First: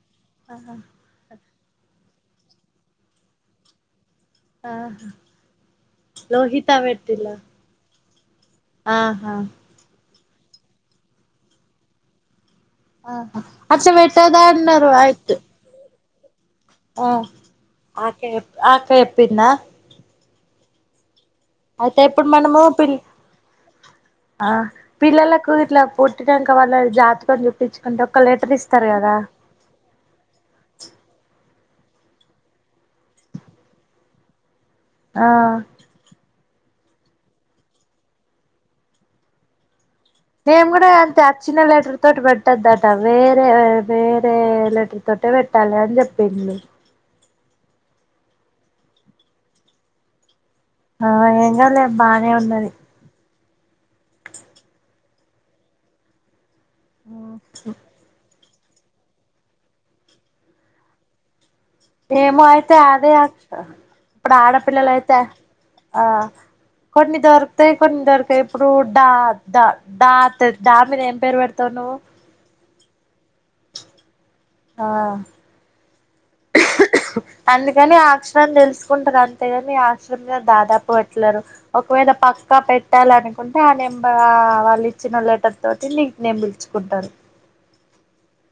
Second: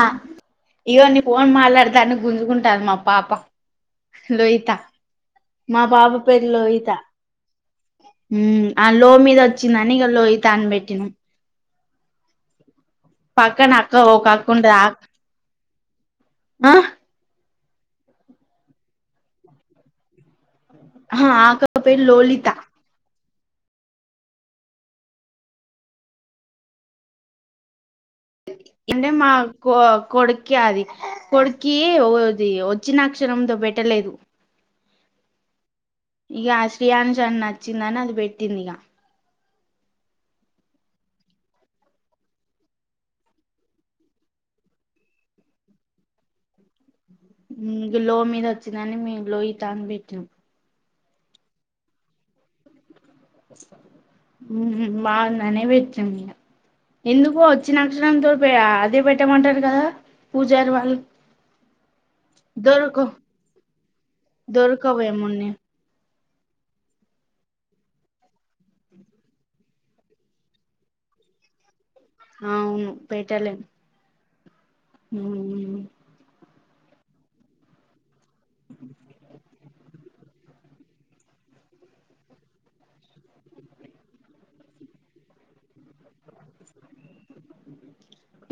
ఆ ఇగోండి ఫోన్ మాట్లాడతను గుంజుకుంటంది మా పాప లోహిత ఆహా మా బాబు పేరు లోహిత ఉమ్ ఆ లో ఆహా మీద వచ్చిందని ఇగ లోహిత్ తాన్ పెట్టిన ఆ అచ్చ అక్క వెట్ట ఒక అక్క ఉంటది ఆ దాన్నరు వైట్ [inaudible] ఆ ఆ అక్క చె ఆ అక్క చెప్పిందా ఆహా ఆ అక్క అయితే పేరు ఇప్పుడు లోలిత మనము పిల్లి ఆ పిల్లలకు ఇట్ల పుట్టినంక వాళ్ళ జాతకం చూపించ్ ఇందె మా కొ కొడుకె అది కొడుక్ కీ ఒది వచ్చినక్షరంతో పెట్టలేదు ఆ ఇక ఆ శ్రీ అంజన్నచ్చిందని అది పెట్టిందిగ నేను కూడా అంతే అచ్చిన లెటర్ తోటి పెట్టద్దట వేరే వేరే లెటర్ తోటే పెట్టాలి అని చెప్పిన్రు మ్మ్ లో మీద వచ్చిందని మేము లోహిత అని పెట్టినాం ఆ ఏం కాలే బానే ఉన్నది మ్మ్ బాగుందనె పెట్టినం ఇగ ఎందుకు వచ్చినక్షత్రంతో పే అదే పెట్టమంటారు కదా పూజారి వాళ్ళు ఏమో అయితే దొరక అదే అక్ ఇప్పుడు ఆడపిల్లల అయితే దొరకవేమోన్ని ఆ కొన్ని దొరుకుతాయి కొన్ని దొరకవు ఇప్పుడు డ ద అత్తది ద మీద ఏం పేరు పెడతావు నువ్వు అవును పెట్టలేం ఆ మ్మ్ అందుకని ఆ అక్షరం తెలుసుకుంటారు అంతేగాని అక్షరం మీద దాదాపు పెట్టలేరు ఒకవేళ పక్కా పెట్టాల అనుకుంటే ఆ నెంబర్ వాళ్ళు ఇచ్చిన లెటర్ తోటి నిక్ నేమ్ పిలుచుకుంటారు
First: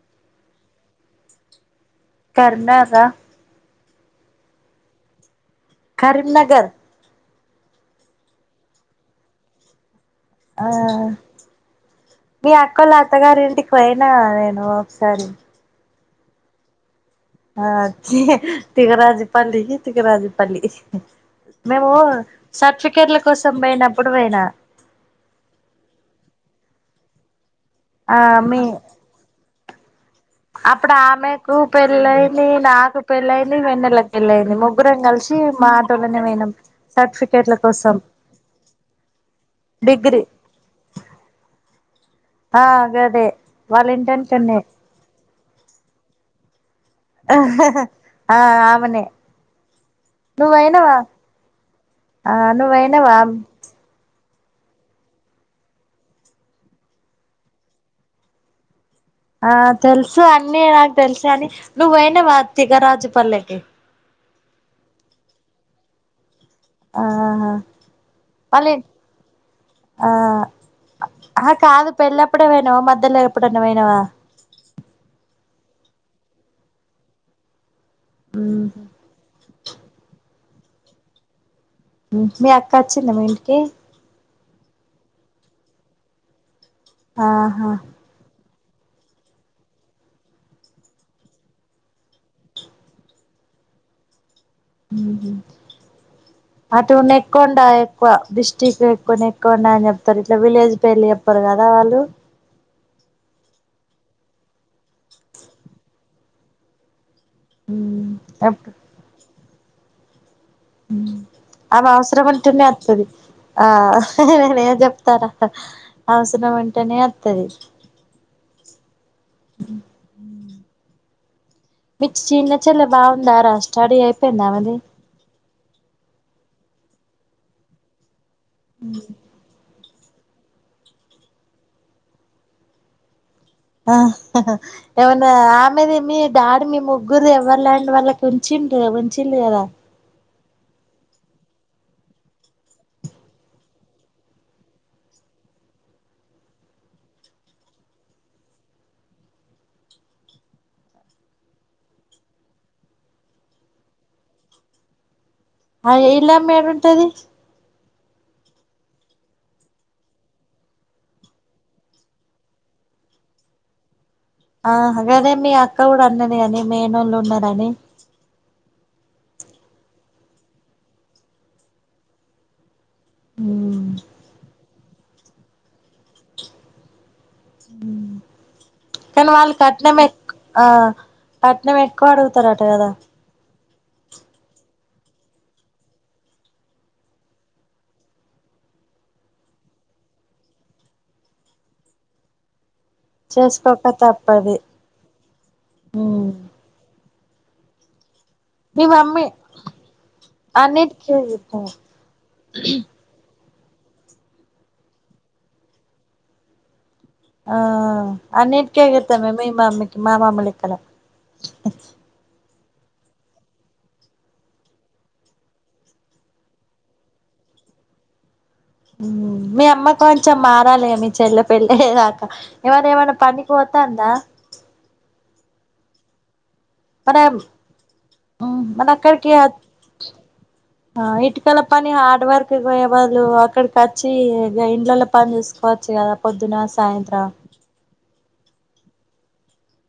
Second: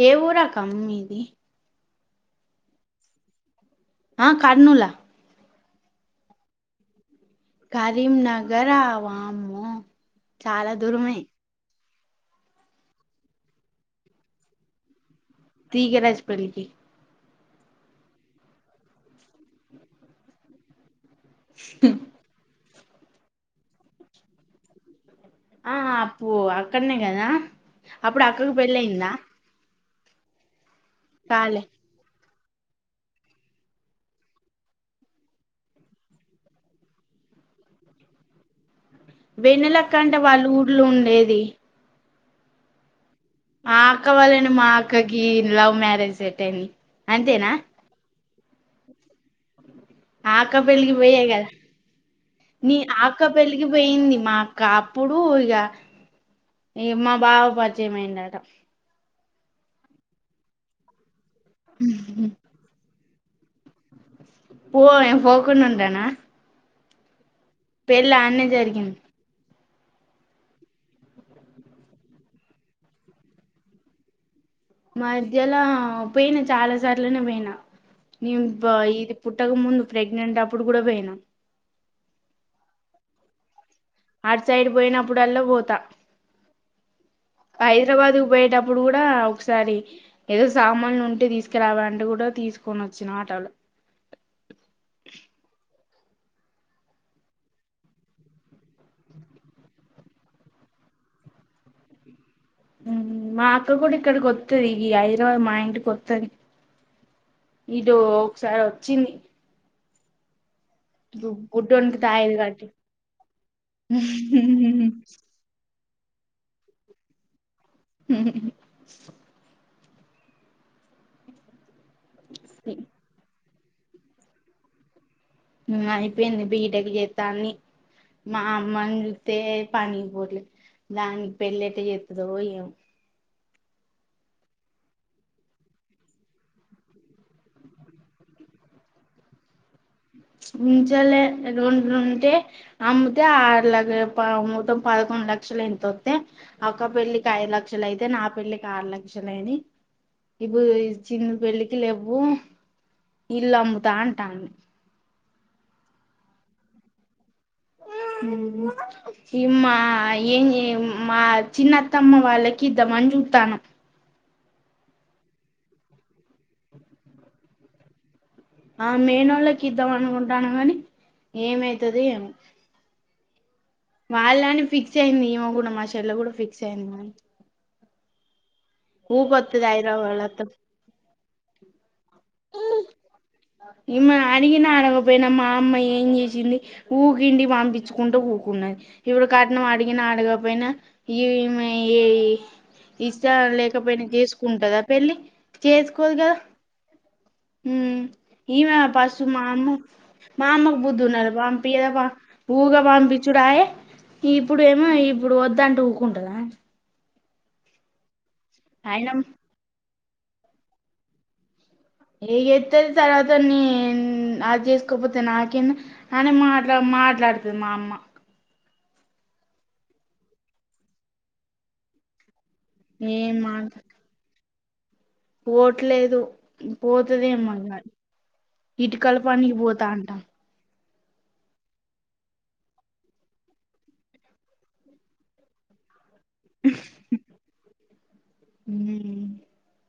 ఏఊరక్క మీది కర్నాస ఆ కర్నూల కరీంనగర్ కరీంనగరా వామ్మో ఆ చాలా దూరమే మీ అక్కలు అత్తగారి ఇంటికి పోయినా నేను ఒకసారి ఈగరాజపల్కి అ తిగరాజపలికి తికరాజుపల్లి మేము సర్టిఫికెట్ల కోసం పోయినప్పుడు పోయినా ఆ అప్పు అక్కడనే కదా ఆ అప్పుడు అక్కకు మీ పెళ్ళి అయిందా అప్పుడే ఆమె కూ పెళ్లయి నాకు పెళ్ళయింది వెన్నెలకి వెళ్ళయింది ముగ్గురం కలిసి మాటోలనే పోనాం సర్టిఫికేట్ల కోసం వెన్నలక్కంటే డిగ్రీ వాళ్ళు ఊర్లో ఉండేది ఆ గదే మా వాళ్ళ అక్క వాళ్ళని ఇంటెనకన్నే మా అక్కకి లవ్ మ్యారేజ్ టెన్ని ఆ ఆ ఆమెనే ఆక్క పెళ్ళికి నువ్వయినవా బొయ్యే కదా ఆ నీ నువ్వయినవా అక్క పెళ్ళికి పోయింది మా అక్ కా అప్పుడు ఇగ ఈ మా బావ పరిచయం అయిండట ఆ తెల్సు అన్ని నాకు తెల్సు గని నువు పోయినవా తి గ రాజు పర్లేకి పోయం పోకుండ ఉంటనా ఆహా పెల్లి అన్నే వాళ్ళ జరిగింది ఆ ఆహా కాదు పెళ్ళప్పుడే పోయినావా మధ్యల ఎప్పుడన్నా పోయినావా మాధ్యలో పోయినా చాలా సార్లనే పోయినా న్యూ బ ఇది పుట్ పుట్టక ముందు ప్రెగ్నెంట్ అప్పుడు కూడా పోయినా మీ అక్క వచ్చింద మీ ఇంటికి ఆటు సైడ్ పోయినప్పుడు అల్లా పోతా ఆహా హైదరాబాద్ కు బోయేటపు అప్పుడు కూడా ఒకసారి ఏదో సామాన్లు ఉంటే తీసుకరావాలంటే కూడా తీసుకొని వచ్చిన అటోల అటు నెక్కొండ ఎక్కువ డిస్టిక్ ఎక్కువ నెక్కొండ అని చెప్తరు ఇట్ల విలేజ్ పేర్లు చెప్పరు కదా వాళ్ళు మా అక్క కూడా ఇక్కడికి వత్తది ఈ హైదరాబాద్ మా ఇంటికి వత్తది ఇదో ఒకసారి వచ్చింది అమె బుడ్డోనికి అవసరం తాయేది అంటేనే కట్టి అత్తది ఆ నేనేం చెప్తారా అవసరమంటనే అత్తది హ మీ కు చిన్న చెల్లే బాగుందారా స్టడీ అయిపెందా ఆమేది న అయిపేంది బీటెక్ చేతాన్నీ మా అమ్మ ను జూతే పనికి పోట్లే దానికి పెళ్లియేట చెతదో ఏమో ఆ ఏమన్నా ఆమెది మీ డాడి మీ ముగ్గురు ఎవ్వరి ల్యాండ్ వాళ్ళకి ఉంచిండు ఉంచిల్లు కదా ఉంచలే రెండుంటే అమ్ముతే ఆరు లక్షల పావు మొత్తం పదకొండు లక్షలు ఏంతోతే అక్క పెళ్ళికి ఐదు లక్షలు అయితే నా పెళ్లికి ఆరు లక్షలైనై ఇప్పు చిన్ను పెళ్ళికి లేవ్వు ఇల్లు అమ్ముతా అంటాడు అయ్యో ఇల్లు అమ్మి ఏడ ఉంటది ఇమా ఏంజే మా చిన్న అత్తమ్మ వాళ్ళకి ఇద్దాం అని జుతానం ఆహా గదే మీ అక్క కూడా అన్నది కని మేనోళ్ళు ఉన్నరని ఆ మేనోళ్ళకి ఇద్దాం అనుకుంటానం కని ఏమైతదో ఏమో ఉమ్ వాళ్ళని ఫిక్స్ ఫిక్స్ అయింది ఈమో కూడా మా చెల్ల కూడా ఫిక్స్ అయింది మ ఉ కానీ వాళ్ళు కట్నం హైదరాబాద్ ఎక్ అత్త ఆ కట్నం ఎక్కువ అడుగు ఇత్త రాట కద ఈమె అడిగినా అడగపోయినా మా అమ్మ ఏం చేసింది ఊక ఇంటికి పంపించుకుంట ఊకున్నది ఇప్పుడు కట్నం అడిగినా అడగపోయినా ఈమె ఏ ఇష్టం చేసుకోక లేకపోయినా తప్పది చేసుకుంటదా పెళ్ళి చేసుకోదు ఉమ్ కదా ఉ ఈమె మీ ఫస్ట్ మమ్మీ మా అమ్మ మా అమ్మకు బుద్ధి అన్నిటికీ ఉండాలా ఎగురుతది పంపీయేదే పంప్ ఊగా పంపించుడాయే ఇప్పుడు ఏమో ఇప్పుడు వద్దంటే ఊకుంటుందా ఆ అన్నిటికీ అయినా ఎగేతెమో మెయిన్ [unintelligible] [unintelligible] ఎగేతాది తర్వాత నేన్ అది చేసుకోపోతే నాకేంది. అని మాట్లా మాట్లాడతది మా అమ్మ మీ అమ్మ కొంచెం మారాలి మీ చెల్లె పెళ్ళయే దాకా ఎవర ఏమైన్నా పనికీ పోతాందా పోట్లేదు మన పోతుదేమో ఇగా ఇటుకల పనికి పోతా అంటాది ఆ ఇటుకల పని హార్డ్ వర్క్ పోయే బదులు వాళ్ళు అక్కడికి వచ్చి గా ఇండ్లలలో పని చేసుకోవచ్చు. కదా పొద్దున, సాయంత్రం హ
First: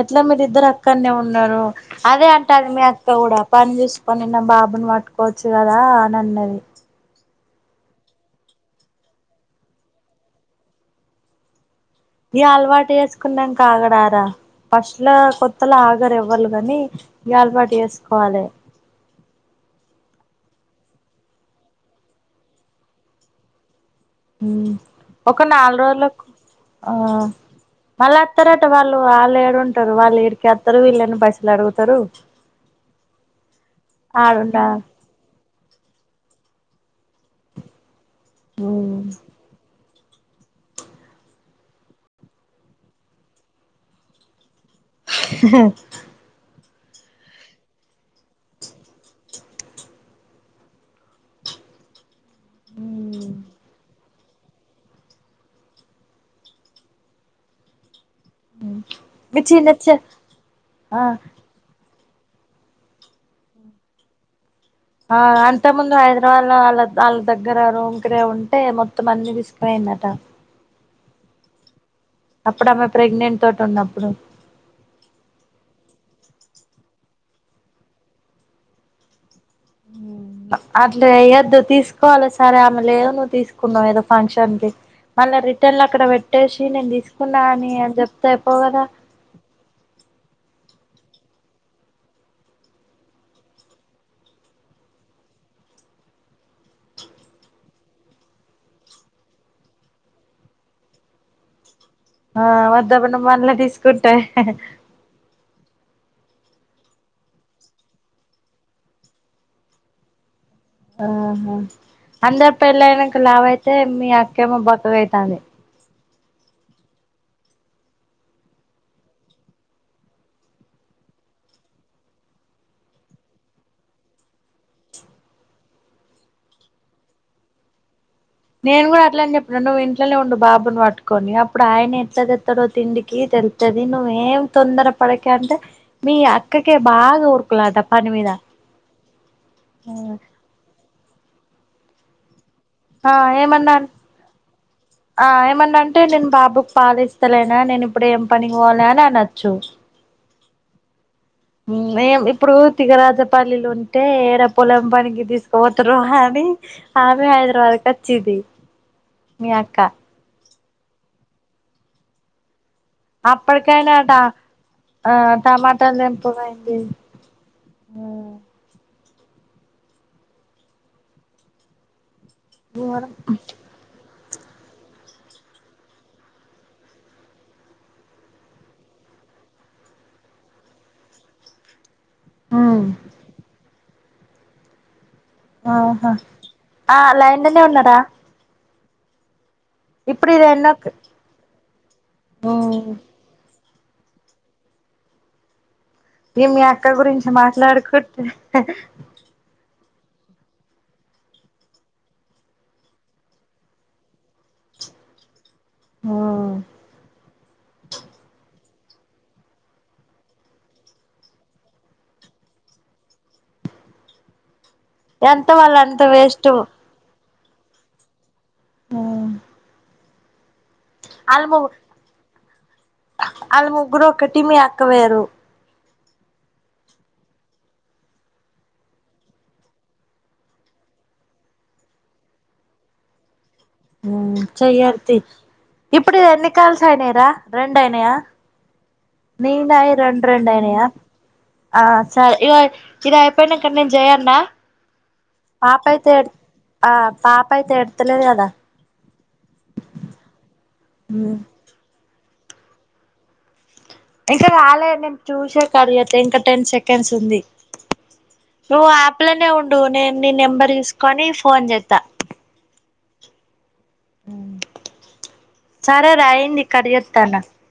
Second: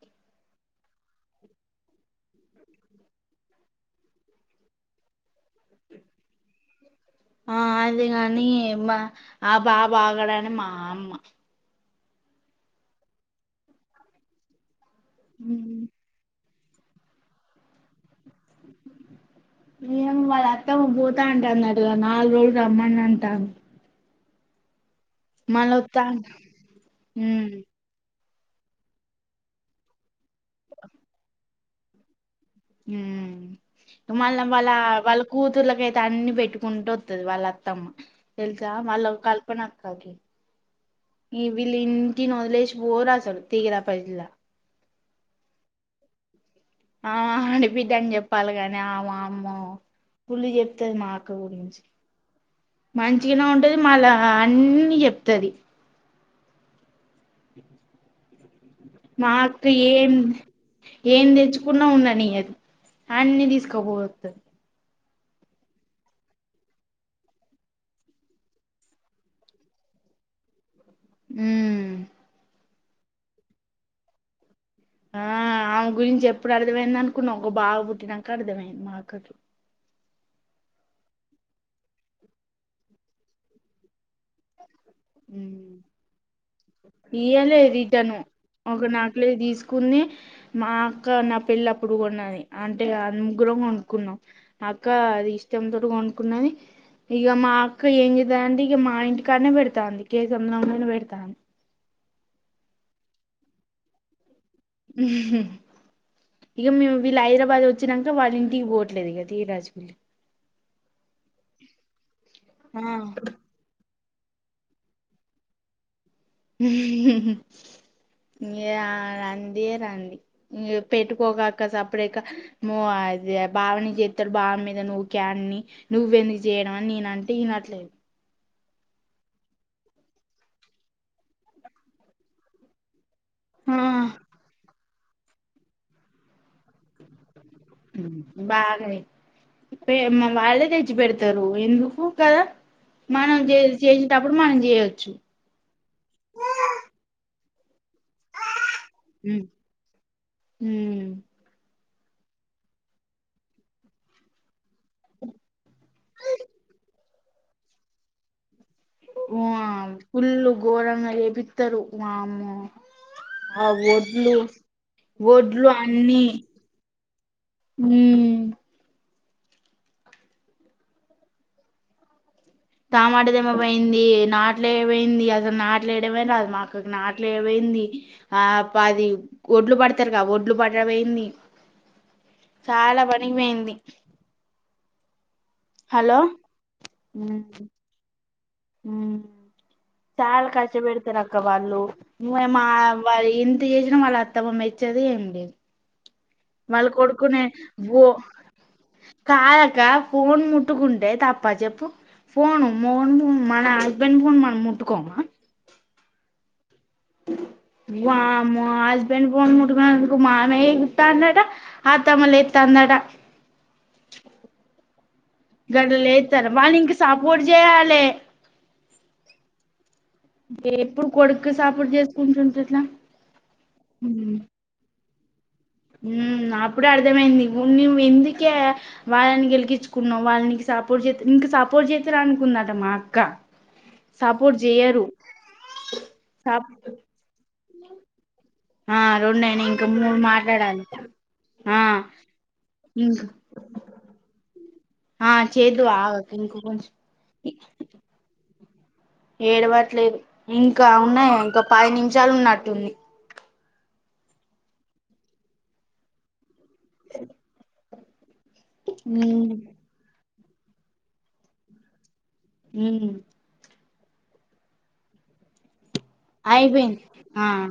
అట్లా మీరి ఇద్దరు అక్కనే ఉన్నారు. అదే అంటది మీ అక్క కూడా పని చేసుకొని నా బాబుని మట్టుకోవచ్చు. కదా అని అన్నది. ఆ అదే కాని మా ఆ బాబు ఆగడని మా అమ్మ ఇ అలవాటు చేసుకున్నాక ఆగడరా ఫస్ట్ల కొత్తలా ఉమ్. ఆగరు ఎవ్వలు. కాని అలావాటు చేసుకోవాలి. ఏమో వాళ్ళ అత్తమ్మా పోతా అంటుంది కదా నాలుగు రోజులు రమ్మని అంటాది. హ్మ్ ఒక నాలుగు రోజులకు ఆ ఉమ్ మళ్ళా అస్తారట వాళ్ళు వాళ్ళేడుంటారు. వాళ్ళు ఈడికే వత్తారు. వీళ్ళని పైసలు అడుగుతారు. మళ్ళ ఆడున్న వాళ వాళ్ళ కూతుర్లకైతే అన్ని పెట్టుకు ఉంటే వత్తది వాళ్ళ అత్తమ్మ తెల్స ఆ వాల్ కల్పన వీళ్ళు ఇంటిని వదిలేసి పోరు అస్సలు [unintelligible] హ ఆమె ఆడి బిడ్డకు చెప్పాలి. కాని ఆ వామ్మో పుల్ చెప్తది. మా అక్క గురించి మంచిగానే ఉంటది. మళ్ళా అన్ని చెప్తది. మా మీ అక్క చిన్న చె ఏం ఆ ఏం తెచ్చుకున్నా ఉండది. ఉందనీయదు అన్ని తీసుకుపోతాది. ఆ అంతే ముందు హైదరాబాద్ లో వాళ్ళ వాళ్ళ దగ్గర రూమ్ కిరాయి ఉంటే మొత్తం అన్ని తీసుకునియిందట హ్మ్ అప్పుడు ఆమె ప్రెగ్నెంట్ తోటి ఉన్నప్పుడు ఆ ఆమె గురించి ఎప్పుడు అర్థమైంది. అనుకున్నావ్ ఒక బాబు పుట్టినాక అర్థమైంది. మా అక్కకీ అట్లే ఏందుకు తీసుకోవాలి సరే ఆమె లేదు నువ్వు తీసుకున్నావు ఏదో ఫంక్షన్ కి మళ్ళ రిటర్నలా అక్కడ పెట్టేసి నేను తీసుకున్నా ఇయ్యలే అని అని రిటర్ను చెప్తా అయిపో కదా ఒక నకిలీ తీసుకుంది మా అక్క నా పెళ్లి అప్పుడు కొన్నది. అంటే అ ముగ్గురం కొనుక్కున్నాం. అక్క అది ఇష్టం తోటి కొనుక్కున్నది. ఇక మా అక్క ఏం చేతది అంటే ఇగా మా ఇంటికానే పెడతది. అక్క కేసముద్రం లోనే పెడ్తది. ఆ వద్దబన మళ్ల తీసుకుంటే ఇక మేము వీళ్ళ హైదరాబాద్ వచ్చానాక వాళ్ళ ఇంటికి పోవట్లేదు ఇకది రాజగిల్ళ ఆహా అందరు ఆ పెళ్ళయినక లావు అయితే మీ అక్కే మ బక్కగాయితాంది ఇ రదే రండి పెట్టుకోగాక సపడేక అద బావని చేస్తాడు బావ మీద నువ్వు క్యాని నువ్వవు ఎందుకు చేయడం అని నేనంటే వినట్లేదు నేను కూడా అట్లని చెప్పాను నువ్వు ఇంట్లోనే ఉండువు బాబును పట్టుకొని అప్పుడు ఆయన ఎట్లా తెత్తాడో తిండి ఆ తెల్తది నువ్ ఏం తొందర పడకంట మీ అక్కక బాగా ఉ బాగా వాళ్ళే తెచ్చి పెడుత రు ఎందుకు కద ఆ మనం ఏమన్నా అంటే చేసేటప్పుడు మనం చేయొచ్చు ఆ ఏమన్నా అంటే నేను బాబుకు బాలిస్తలేను రానేను ఇప్పుడు ఏం పనికి పోవ లే అనొచ్చు ఉమ్ మేం ఇప్పుడు తిగరాజపల్లిిలో ఉంటే ఏడ పొలం పనికి తీసుకుపోతారో అనీ ఆమె హైదరాబాద్ కచ్చిందీ ఓ ఆ ఫుళ్ళు ఘోరంగ చెపిత్తరు వామ్మో ఆ అప్పటికైనా ట ఒడ్లు ఆ ఒడ్లు టమాటాలు అన్నీ తెంపవేయింది ఊ ఉమ్ తమాట తెంపపోయింది నాట్లే పోయింది అసలు నాట్లేయడమనా రాదు మాకు నాట్లే పోయింది ఆది ఒడ్లు పడతారు క ఒడ్లు పడ పోయింది చాలా పనికిపోయింది ఆహా హలో ఆ లైన్లనే ఉన్నరా ఊ చాల ఎన్నో కస్ట బేడతరక్క వాళ్లు నువ్వె మో ఆ వ ఇ చేసిన వాళ్ళ అత్తమ మెచ్చది ఏములేదు ఏ మీ అక్క గురించి ఓ మాట్లాడుకుంటే కాదక్క ఫోన్ ముట్టుకుంటే తప్పచెప్పు ఫోను మోన్ మన హస్బెండ్ ఫోన్ మనం ముట్టుకోమా హ వామ్మో హస్బెండ్ ఫోన్ ముట్కుకునందుకు మామయ్య ఎగురతాడట అత్తమ్మ లేతాందట ఎంత వాళ్ళ అంత వేస్ట్ పూడ్చేయాలే వాళ్ళు ఎ ఎప్పుడు కొడుక్కు సపోటు చేసుకుంటుంటే ఎట్లా. ఆళ్ళు ముగ్గురు ఒకటి మీ అక్క వేరు ఉం అప్పుడే అర్థమైంది ఉన్నివ్వు ఎందుకే వాళ్ళని గెలికిించుకున్నావు. వాళ్ళ నీకు సపోర్ట్ చే ఇంక సపోర్ట్ చేస్తార అనుకుందట మా అక్క. సపోర్ట్ చెయ్యరు చెయ్యర్తి ఇప్పుడు ఎన్ని సప్ కాల్స్ అయినైరా రెండు అయినాయా. ఆ నీయి రెండయినయి ఇంకా నాయి మూడు రొండు రొండు అయినయ, మాట్లాడాలి ఆ సరే ఇగో ఇది ఇంక్ అయిపోయినంగా నేను జయన్న. ఆ చేద్దు పాపయితే ఆగకు ఎడ్త్ ఇంక కొంచెం ఆ పాపయితే ఏడుతలేదు కదా. ఏడవట్లేదు ఇంకా ఉన్నాయ మ్ ఇంకా పది నిమిష షాలు ఉన్నట్టుంది. ఇంకా కాలే నేను చూసే కట్చెత్త ఇంకా టెన్ సెకండ్స్ ఉంది. నువ్వు ఉ అప్లనే ఉండు నేను నీ నెంబర్ తీసుకొని ఫోన్ చేస్తా. ఊ అ సరే రాయింది కట్ అయిపోయింది చెత్తాన ఆ